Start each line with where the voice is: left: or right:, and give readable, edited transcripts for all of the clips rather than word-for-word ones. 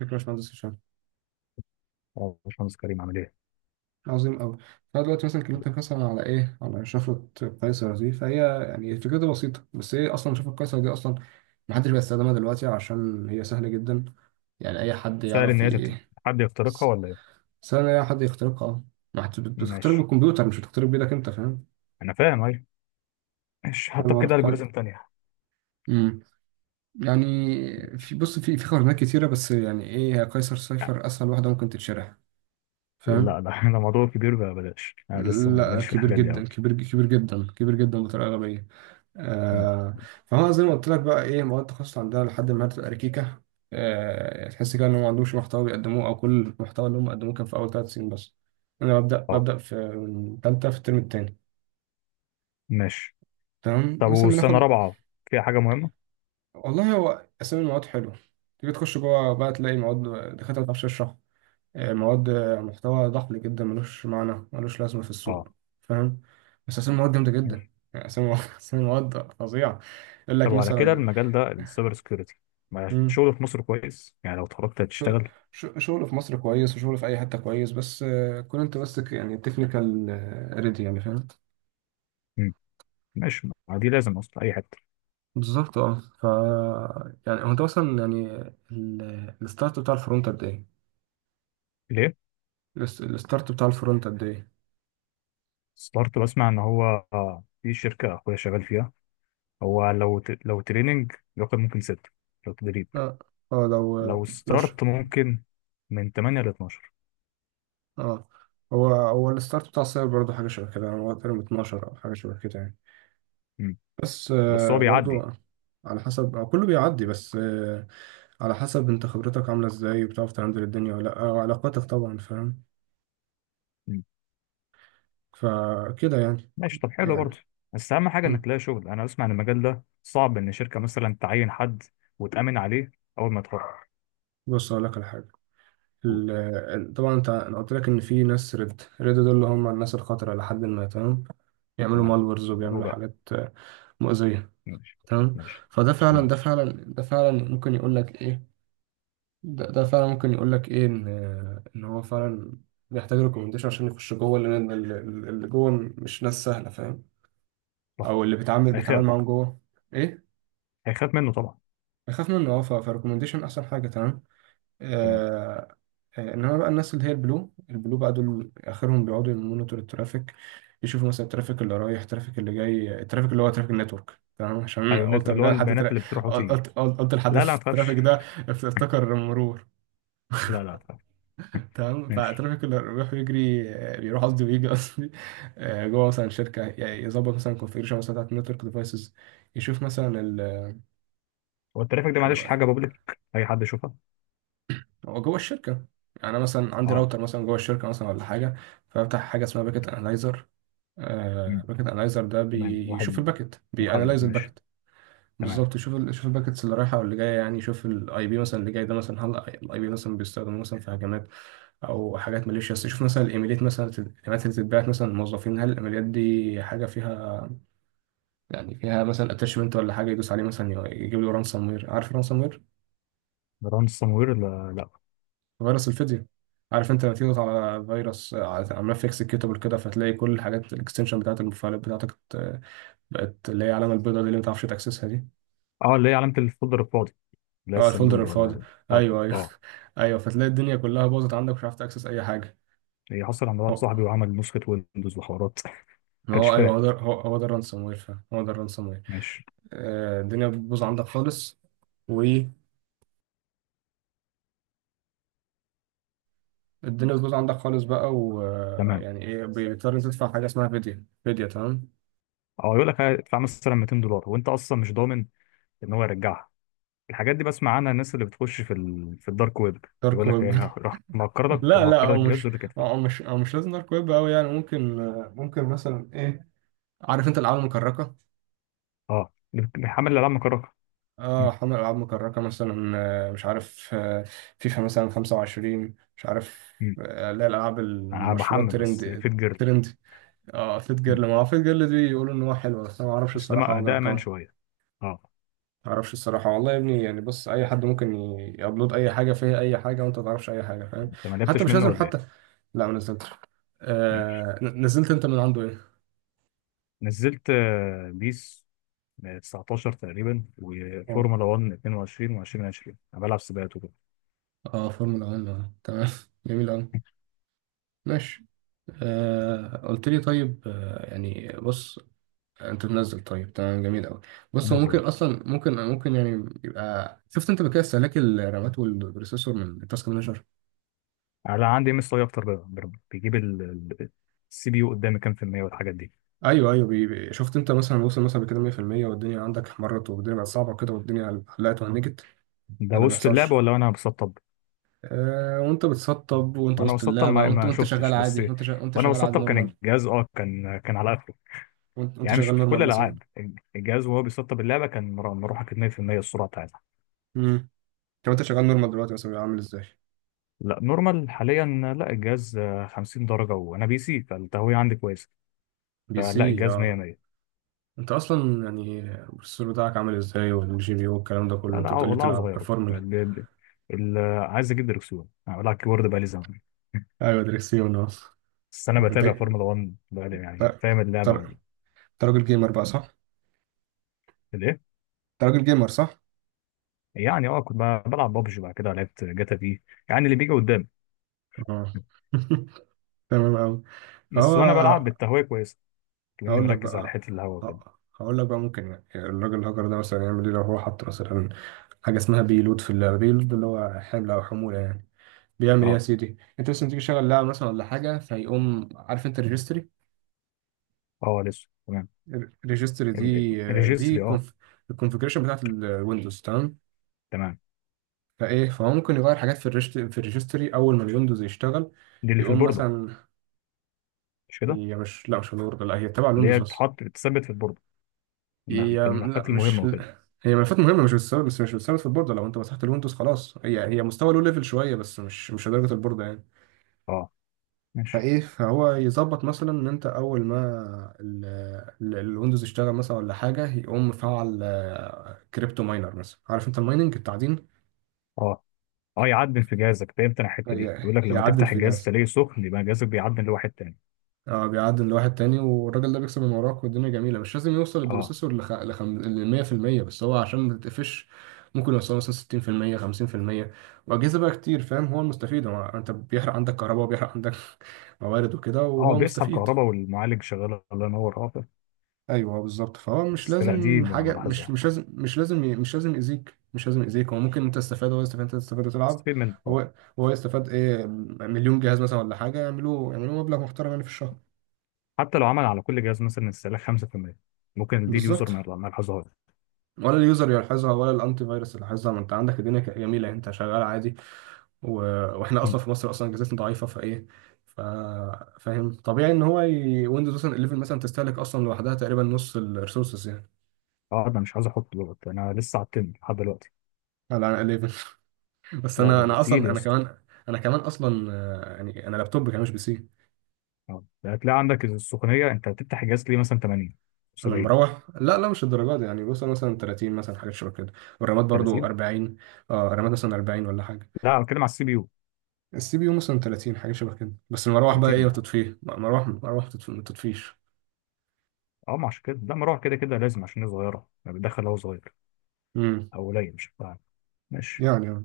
right: فكرة يا باشمهندس هشام.
left: اه باشمهندس كريم عامل ايه؟
right: عظيم أوي. فأنا دلوقتي مثلا كلمتك مثلا على إيه؟ على شفرة قيصر دي، فهي يعني فكرتها بسيطة. بس هي أصلا شفرة قيصر دي أصلا محدش بيستخدمها دلوقتي عشان هي سهلة جدا. يعني أي حد
left: سهل ان
right: يعرف
left: هي تت- حد يخترقها ولا ايه؟
right: سهل أي حد يخترقها. أه، ما حد- بتخترق
left: ماشي،
right: بالكمبيوتر، مش بتخترق بإيدك. أنت فاهم؟
left: انا فاهم. ايوه ماشي،
right: فاهم
left: حتى بكده
right: الوضع؟ فاهم؟
left: الجوريزم تانية.
right: أمم. يعني في بص في في خرائط كتيرة، بس يعني إيه، هي قيصر صفر أسهل واحدة ممكن تتشرح. فاهم؟
left: لا لا انا موضوع كبير بقى بلاش، انا لسه
right: لا،
left: ماليش في
right: كبير
left: الحاجات دي
right: جدا،
left: قوي.
right: كبير، كبير جدا، كبير جدا بطريقة غبية. آه، فهو زي ما قلت لك بقى، ايه، مواد التخصص عندنا لحد ما بتبقى ركيكه. تحس كده ان هم ما عندهمش محتوى بيقدموه، او كل المحتوى اللي هم قدموه كان في اول ثلاث سنين بس. انا ببدا
left: اه
right: ببدا في من ثالثه في الترم الثاني.
left: ماشي.
right: تمام،
left: طب
right: مثلا
left: والسنة
right: بناخد.
left: رابعة فيها حاجة مهمة؟
right: والله هو اسامي المواد حلوه، تيجي تخش جوه بقى تلاقي مواد، دكاتره ما بتعرفش تشرح. مواد، محتوى ضحل جدا، ملوش معنى، ملوش لازمه في
left: اه
right: السوق. فاهم. بس اسامي المواد جامده جدا.
left: ماشي.
right: يعني اسامي اسامي المواد فظيعه. يقول
left: طب
right: لك
left: وعلى كده
right: مثلا.
left: المجال ده السايبر سكيورتي، ما الشغل في مصر كويس؟ يعني لو اتخرجت
right: شغل،
left: هتشتغل.
right: شغل في مصر كويس وشغل في اي حته كويس، بس كون انت ماسك يعني تكنيكال ريدي، يعني فاهم.
left: مم. ماشي، ما دي لازم اصلا اي حتة.
right: بالظبط، اه. ف يعني هو انت اصلا يعني الستارت بتاع الفرونت قد ايه؟
left: ليه؟
right: الستارت بتاع الفرونت قد ايه؟
left: ستارت، بسمع ان هو في شركة اخويا شغال فيها، هو لو لو تريننج ياخد ممكن ستة، لو تدريب،
right: اه، اه، لو،
left: لو
right: لو ش-
left: ستارت ممكن من 8 ل 12.
right: اه، هو الستارت بتاع السايبر برضه حاجه شبه كده، يعني هو تقريبا 12 او حاجه شبه كده يعني.
left: مم.
right: بس
left: بس هو بيعدي.
right: برضه على حسب، كله بيعدي، بس على حسب انت خبرتك عامله ازاي، وبتعرف تهندل الدنيا ولا لا، وعلاقاتك طبعا، فاهم.
left: مم.
right: فكده يعني.
left: ماشي، طب حلو برضه.
right: يعني.
left: بس اهم حاجه انك
right: مم.
left: تلاقي شغل، انا بسمع ان المجال ده صعب، ان شركه مثلا تعين حد وتامن عليه اول ما يتخرج.
right: بص أقول لك على حاجة.
left: قول.
right: طبعا انت انا قلت لك ان في ناس ريد، ريد دول اللي هم الناس الخطرة، لحد ما تمام. بيعملوا
left: تمام.
right: مالورز
left: له
right: وبيعملوا
left: بقى.
right: حاجات مؤذية.
left: ماشي.
right: تمام.
left: ماشي.
right: فده فعلا
left: تمام.
right: ده فعلا ده فعلا ممكن يقول لك ايه، ده فعلا ممكن يقول لك ايه، ان ان هو فعلا بيحتاج ريكومنديشن عشان يخش جوه، لان اللي جوه مش ناس سهلة، فاهم.
left: صح.
right: او اللي بيتعامل
left: هيخاف،
right: معاهم جوه. ايه.
left: هيخاف منه طبعا.
right: بيخاف منه، اه، فريكومنديشن احسن حاجة. تمام.
left: تمام.
right: آه، انما بقى الناس اللي هي البلو بقى، دول اخرهم بيقعدوا يمونيتور الترافيك. يشوفوا مثلا الترافيك اللي رايح، الترافيك اللي جاي، الترافيك اللي هو ترافيك نتورك. تمام. عشان
left: ايوه،
right: قلت
left: النتورك اللي هو
right: جاي لحد
left: البيانات اللي بتروح وتيجي.
right: قلت لحد
left: لا لا ما تخافش.
right: الترافيك ده. افتكر مرور.
left: لا لا ما تخافش.
right: تمام.
left: ماشي.
right: فالترافيك اللي بيروح يجري، بيروح قصدي، ويجي قصدي، جوه مثلا شركه، يعني يظبط مثلا الكونفيجريشن مثلا بتاعت النتورك ديفايسز. يشوف مثلا
left: هو الترافيك ده معلش حاجه بابليك اي حد يشوفها؟
right: هو جوه الشركه. يعني انا مثلا عندي
left: اه.
right: راوتر مثلا جوه الشركه مثلا ولا حاجه، فافتح حاجه اسمها باكيت انالايزر. باكت انالايزر ده
left: تمام،
right: بيشوف
left: واحد
right: الباكت،
left: محدد،
right: بيانالايز
left: ماشي.
right: الباكت.
left: تمام.
right: بالظبط، يشوف يشوف الباكتس اللي رايحه واللي جايه. يعني يشوف الاي بي مثلا اللي جاي ده مثلا، هل الاي بي مثلا بيستخدم مثلا في هجمات او حاجات ماليشيس. يشوف مثلا الايميلات مثلا، الايميلات اللي بتتبعت مثلا للموظفين، هل الايميلات دي حاجه فيها، يعني فيها مثلا اتاشمنت ولا حاجه يدوس عليه مثلا يجيب له رانسوم وير. عارف الرانسوم وير؟
left: جدران السموير، لا لا.
right: فيروس الفيديو. عارف انت لما تيجي تضغط على فيروس، على ملف اكسكيوتابل كده، فتلاقي كل الحاجات، الاكستنشن بتاعت المفاعلات بتاعتك بقت اللي هي العلامة البيضاء دي اللي ما تعرفش تأكسسها دي.
left: اه، اللي هي علامة الفولدر الفاضي، اللي هي
right: اه، الفولدر
left: الصندوق
right: الفاضي.
left: ولا بتاعته،
right: ايوه، ايوه.
left: اه.
right: ايوه، فتلاقي الدنيا كلها باظت عندك، مش عارف تأكسس اي حاجة.
left: هي حصل عند واحد
right: هو،
left: صاحبي وعمل نسخة ويندوز وحوارات ما
right: ما
left: كانش
right: هو ايوه،
left: فاهم.
right: هو ده، هو ده الرانسوم وير فعلا، هو ده الرانسوم وير.
left: ماشي.
right: آه، الدنيا بتبوظ عندك خالص، والدنيا بتبوظ عندك خالص بقى،
left: تمام.
right: ويعني ايه بيضطر تدفع حاجة اسمها فيديا، فيديا. تمام.
left: اه، يقول لك هتدفع مثلا 200 دولار وانت اصلا مش ضامن ان هو يرجعها. الحاجات دي بسمع عنها، الناس اللي بتخش في في الدارك ويب،
right: دارك
left: يقول لك
right: ويب.
left: ايه، راح مهكر لك،
right: لا لا،
left: مهكر
right: او
left: لك الجهاز
right: مش
left: ويقول لك ادفع.
right: او مش او مش لازم دارك ويب قوي يعني. ممكن ممكن مثلا ايه، عارف انت الالعاب المكركه؟
left: اه، اللي بيحمل الالعاب مكركه.
right: اه،
left: مم.
right: حمل العاب مكركه مثلا. مش عارف، فيفا مثلا 25، مش عارف،
left: مم.
right: لا الالعاب
left: انا
right: المشهوره
left: بحمل بس
right: الترند.
left: في الجيرل.
right: ترند، اه. فيت
left: مم.
right: جيرل، ما هو فيت جيرل دي يقولوا ان هو حلو، بس انا ما اعرفش
left: بس
right: الصراحه،
left: ده،
right: ما
left: ده امان
right: جربتها.
left: شويه. اه.
right: ما اعرفش الصراحه والله يا ابني يعني. بص، اي حد ممكن يابلود اي حاجه، فيها اي حاجه وانت ما تعرفش اي حاجه، فاهم.
left: انت ما
right: حتى
left: لعبتش
right: مش
left: منه
right: لازم
left: ولا
right: حتى.
left: ايه؟
right: لا، ما نزلتش.
left: ماشي،
right: آه، نزلت انت من عنده ايه؟
left: نزلت بيس 19 تقريبا،
right: اه،
left: وفورمولا 1 22 و2020، انا بلعب سباقات وكده.
right: اه، فورمولا 1، تمام. جميل قوي. ماشي. آه، قلت لي طيب، آه يعني بص، انت منزل، طيب تمام، جميل قوي. بص هو
left: انزل
right: ممكن
left: اهو.
right: اصلا، ممكن ممكن يعني، يبقى شفت انت بكده استهلاك الرامات والبروسيسور من التاسك مانجر.
left: انا عندي ام اس اي اكتر بقى، بيجيب السي بي يو قدامي كام في المية والحاجات دي.
right: ايوه، ايوه، شفت انت مثلا وصل مثلا بكده 100%، والدنيا عندك احمرت، والدنيا بقت صعبه كده، والدنيا حلقت وهنجت
left: ده
right: ولا ما
left: وسط اللعبة
right: بيحصلش.
left: ولا وانا بسطب؟
right: آه، وانت بتسطب، وانت
left: وانا
right: وسط
left: بسطب
right: اللعبه،
left: ما,
right: وانت
left: ما
right: وانت شغال
left: شفتش،
right: عادي،
left: بس
right: وانت
left: وانا
right: شغال عادي
left: بسطب كان
right: نورمال.
left: الجهاز اه كان، كان على اخره.
right: وانت
left: يعني مش
right: شغال
left: في كل
right: نورمال مثلا.
left: الالعاب، الجهاز وهو بيسطب اللعبة كان مروحة 2% السرعة بتاعتها.
right: امم. طب انت شغال نورمال دلوقتي مثلا بيبقى عامل ازاي؟
left: لا نورمال حاليا، لا الجهاز 50 درجة، وأنا بي سي فالتهوية عندي كويسة،
right: بي سي،
left: فلا الجهاز 100
right: اه.
left: 100.
right: انت اصلا يعني البروسيسور بتاعك عامل ازاي، والجي بي يو، والكلام ده
left: لا
right: كله،
left: لا
right: انت بتقولي
left: والله عاوز
right: بتلعب
left: أغيره،
right: فورمولا.
left: عايز أجيب دركسيون، أنا بلعب كيبورد بقالي زمان
right: ايوه، دريكسيون اصلا.
left: بس أنا
right: انت
left: بتابع فورمولا 1 بقالي، يعني
right: انت
left: فاهم اللعبة ولا.
right: انت راجل جيمر بقى، صح؟
left: الإيه؟
right: انت راجل جيمر، صح؟
left: يعني أه كنت بلعب بابجي، بعد كده لعبت جاتا في، يعني اللي بيجي قدامي.
right: اه. تمام أوي. فهو،
left: بس وأنا بلعب بالتهوية كويسة لأني
right: هقول لك
left: مركز على
right: بقى،
left: حتة الهوا وكده.
right: ه- هقول لك بقى ممكن يعني الراجل الهاكر ده مثلا يعمل ايه لو هو حط مثلا حاجة اسمها بيلود في اللعبة. بيلود ده اللي هو حمل أو حمولة يعني. بيعمل إيه يا
left: أه،
right: سيدي؟ أنت مثلا تيجي تشغل لعبة مثلا ولا حاجة، فيقوم، عارف أنت الريجستري؟
left: أه لسه تمام.
right: ريجستري دي، دي
left: الريجستري أه.
right: الكونفجريشن بتاعت الويندوز تمام.
left: تمام.
right: فايه، فهو ممكن يغير حاجات في في الريجستري اول ما الويندوز يشتغل،
left: دي اللي في
right: يقوم
left: البوردة
right: مثلا.
left: مش كده؟
right: هي مش، لا مش الورد، لا هي تبع
left: اللي
right: الويندوز
left: هي
right: بس.
left: تتحط تثبت في البوردة،
right: هي
left: في
right: لا
left: الملفات المهمه
right: مش،
left: وكده.
right: هي ملفات مهمه، مش بتثبت، بس مش بتثبت في البورده. لو انت مسحت الويندوز خلاص هي، هي مستوى لو ليفل شويه، بس مش، مش لدرجه البورده يعني.
left: اه ماشي.
right: فايه، فهو يظبط مثلا ان انت اول ما الويندوز يشتغل مثلا ولا حاجه، يقوم مفعل كريبتو ماينر مثلا. عارف انت المايننج، التعدين؟
left: اه، اه، يعدل في جهازك، فهمت انا الحته دي، بيقول لك لما
right: هيعدل
left: تفتح
right: في
left: الجهاز
right: جهاز.
left: تلاقيه سخن يبقى جهازك بيعدل لواحد تاني.
right: اه، بيعدل لواحد تاني، والراجل ده بيكسب من وراك، والدنيا جميله. مش لازم يوصل
left: اه،
right: البروسيسور ل 100%، بس هو عشان ما تتقفش ممكن يوصل مثلا 60%، 50%، واجهزه بقى كتير، فاهم. هو المستفيد، هو، انت بيحرق عندك كهرباء، وبيحرق عندك موارد وكده،
left: اه،
right: وهو
left: بيسحب
right: مستفيد.
left: كهرباء والمعالج شغال الله ينور، اه.
right: ايوه، بالظبط. فهو مش
left: بس لا، دي
right: لازم حاجه، مش
left: بلاحظها.
right: مش لازم مش لازم ي- مش لازم يأذيك، مش لازم يأذيك. هو ممكن انت تستفاد، هو يستفاد، انت تستفاد وتلعب.
left: استفيد منك اه.
right: هو هو يستفاد ايه، مليون جهاز مثلا ولا حاجه، يعملوا، يعملوا مبلغ محترم يعني في الشهر.
left: حتى لو عمل على كل جهاز مثلا استهلاك 5%، ممكن دي اليوزر
right: بالظبط.
left: ما يلاحظهاش.
right: ولا اليوزر يلاحظها، ولا الانتي فيروس يلاحظها، ما انت عندك الدنيا جميله، انت شغال عادي. و... واحنا
left: مم.
right: اصلا في مصر اصلا اجهزتنا ضعيفه، فايه، ف... فاهم، طبيعي ان هو ويندوز مثلا 11 مثلا تستهلك اصلا لوحدها تقريبا نص الريسورسز يعني.
left: اه ده مش عايز احط دلوقتي، انا لسه على التن لحد دلوقتي.
right: على 11. بس
left: لا
right: انا،
left: ده
right: انا
left: تقيل
right: اصلا
left: يا
right: انا
left: اسطى.
right: كمان، انا كمان اصلا يعني انا لابتوب كمان مش بي سي.
left: اه، ده هتلاقي عندك السخونيه، انت بتفتح الجهاز ليه مثلا 80
right: انا
left: 70
right: مروح، لا لا مش الدرجات دي يعني، بوصل مثلا 30 مثلا، حاجات شبه كده. والرامات برضو
left: 30.
right: 40. اه، الرامات مثلا 40 ولا حاجه.
left: لا أنا بتكلم على السي بي يو.
right: السي بي يو مثلا 30، حاجه شبه كده. بس المروح بقى ايه،
left: 30
right: وتطفيه مروح، مروح، ما تطفيش.
left: اه، ما عشان كده، لا مروحة كده كده لازم، عشان هي صغيرة يعني بتدخل هو صغير
right: امم.
left: أو قليل، مش فاهم. ماشي.
right: يعني اه.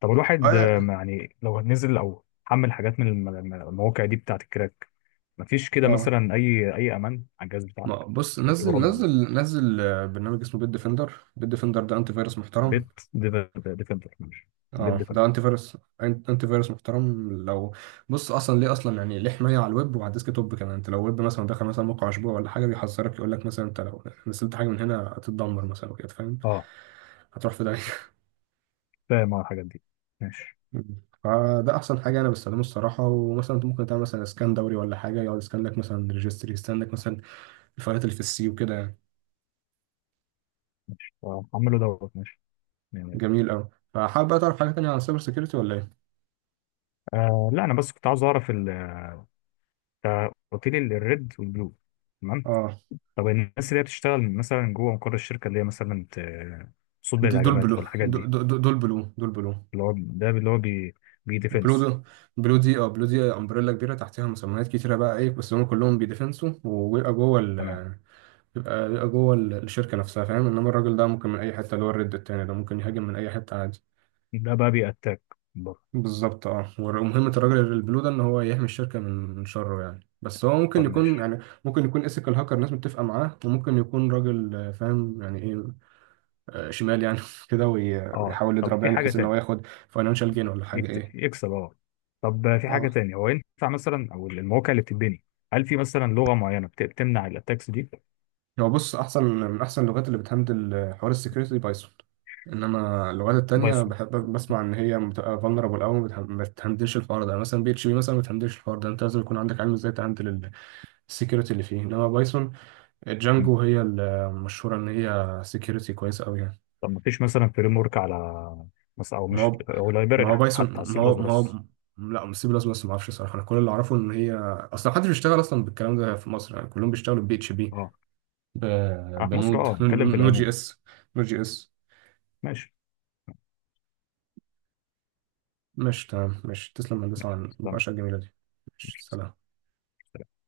left: طب الواحد ما
right: اه.
left: يعني لو نزل أو حمل حاجات من المواقع دي بتاعة الكراك، مفيش كده
right: آه.
left: مثلا أي أي أمان على الجهاز
right: ما
left: بتاعك؟
right: بص،
left: اللي فيه
right: نزل،
left: برامج مثلا،
right: نزل، نزل برنامج اسمه بيت ديفندر. بيت ديفندر ده انتي فيروس محترم.
left: بيت ديفندر، ماشي. بيت
right: اه ده
left: ديفندر،
right: انتي فيروس، انتي فيروس محترم. لو بص اصلا ليه، اصلا يعني ليه حمايه على الويب وعلى الديسك توب كمان. انت لو ويب مثلا، دخل مثلا موقع اسبوع ولا حاجه، بيحذرك يقول لك مثلا انت لو نزلت حاجه من هنا هتتدمر مثلا وكده، فاهم.
left: اه.
right: هتروح في ده.
left: فاهم أنا الحاجات دي. ماشي.
right: مم. فده احسن حاجه انا بستخدمه الصراحه. ومثلا انت ممكن تعمل مثلا اسكان دوري ولا حاجه، يقعد يسكان لك مثلا ريجستري، يسكان لك مثلا الفايلات اللي في السي وكده يعني.
left: ماشي حمله دوت، ماشي يعني.
right: جميل قوي. فحابب بقى تعرف حاجه تانية عن السايبر سيكيورتي ولا ايه؟
left: آه لا، أنا بس كنت عاوز أعرف قلت لي الريد والبلو. تمام.
right: اه،
left: طب الناس اللي هي بتشتغل مثلا جوه مقر الشركة، اللي هي مثلا تصد
right: دي دول
left: الهجمات
right: بلو.
left: أو الحاجات دي؟
right: دول بلو، دول بلو.
left: اللي هو ده اللي هو بي، بي
right: بلو
left: ديفنس.
right: دو، بلو دي، اه، بلو دي امبريلا كبيره، تحتها مسميات كتيره بقى ايه، بس هم كلهم بيدفنسوا، وبيبقى جوه ال،
left: تمام.
right: بيبقى جوه الشركه نفسها، فاهم. انما الراجل ده ممكن من اي حته، اللي هو الريد التاني ده ممكن يهاجم من اي حته عادي.
left: ده بقى بي أتاك بره.
right: بالظبط، اه. ومهمة الراجل البلو ده ان هو يحمي الشركة من شره يعني. بس هو ممكن
left: طب
right: يكون
left: ماشي.
right: يعني، ممكن يكون ايثيكال هاكر، الناس متفقة معاه. وممكن يكون راجل فاهم يعني ايه، شمال يعني كده،
left: اه.
right: ويحاول
left: طب
right: يضرب
left: في
right: يعني،
left: حاجة
right: بحيث ان هو
left: تاني،
right: ياخد فاينانشال جين ولا حاجة، ايه.
left: يكسب، اه. طب في حاجة
right: اه.
left: تانية، هو ينفع مثلا أو المواقع اللي بتتبني، هل في مثلا لغة معينة بتمنع الأتاكس دي؟
right: هو بص، احسن من احسن اللغات اللي بتهندل حوار السكيورتي بايثون. انما اللغات التانية
left: بايثون.
right: بحب بسمع ان هي بتبقى فولنربل قوي، ما بتهندلش الحوار ده يعني. مثلا بي اتش بي مثلا ما بتهندلش الحوار ده، انت لازم يكون عندك علم ازاي تهندل السكيورتي اللي فيه. انما بايثون
left: م.
right: جانجو هي المشهورة إن هي سكيورتي كويس أوي يعني.
left: طب ما فيش مثلا فريم ورك على مثلا، أو
right: ما
left: مش،
right: هو
left: أو
right: ما
left: لايبرري
right: هو بايثون،
left: حتى على سي
right: ما
left: بلس
right: هو ما
left: بلس؟
right: هو لا مش سي بلس بلس، ما أعرفش صراحة. أنا كل اللي أعرفه إن هي أصلا محدش بيشتغل أصلا بالكلام ده في مصر، يعني كلهم بيشتغلوا بي اتش بي.
left: اه في مصر.
right: بنود
left: اه، نتكلم في
right: نو جي
left: العموم.
right: اس، نو جي اس.
left: ماشي.
right: مش تمام؟ مش تسلم يا هندسة على
left: تمام.
right: المناقشة الجميلة دي. مش سلام.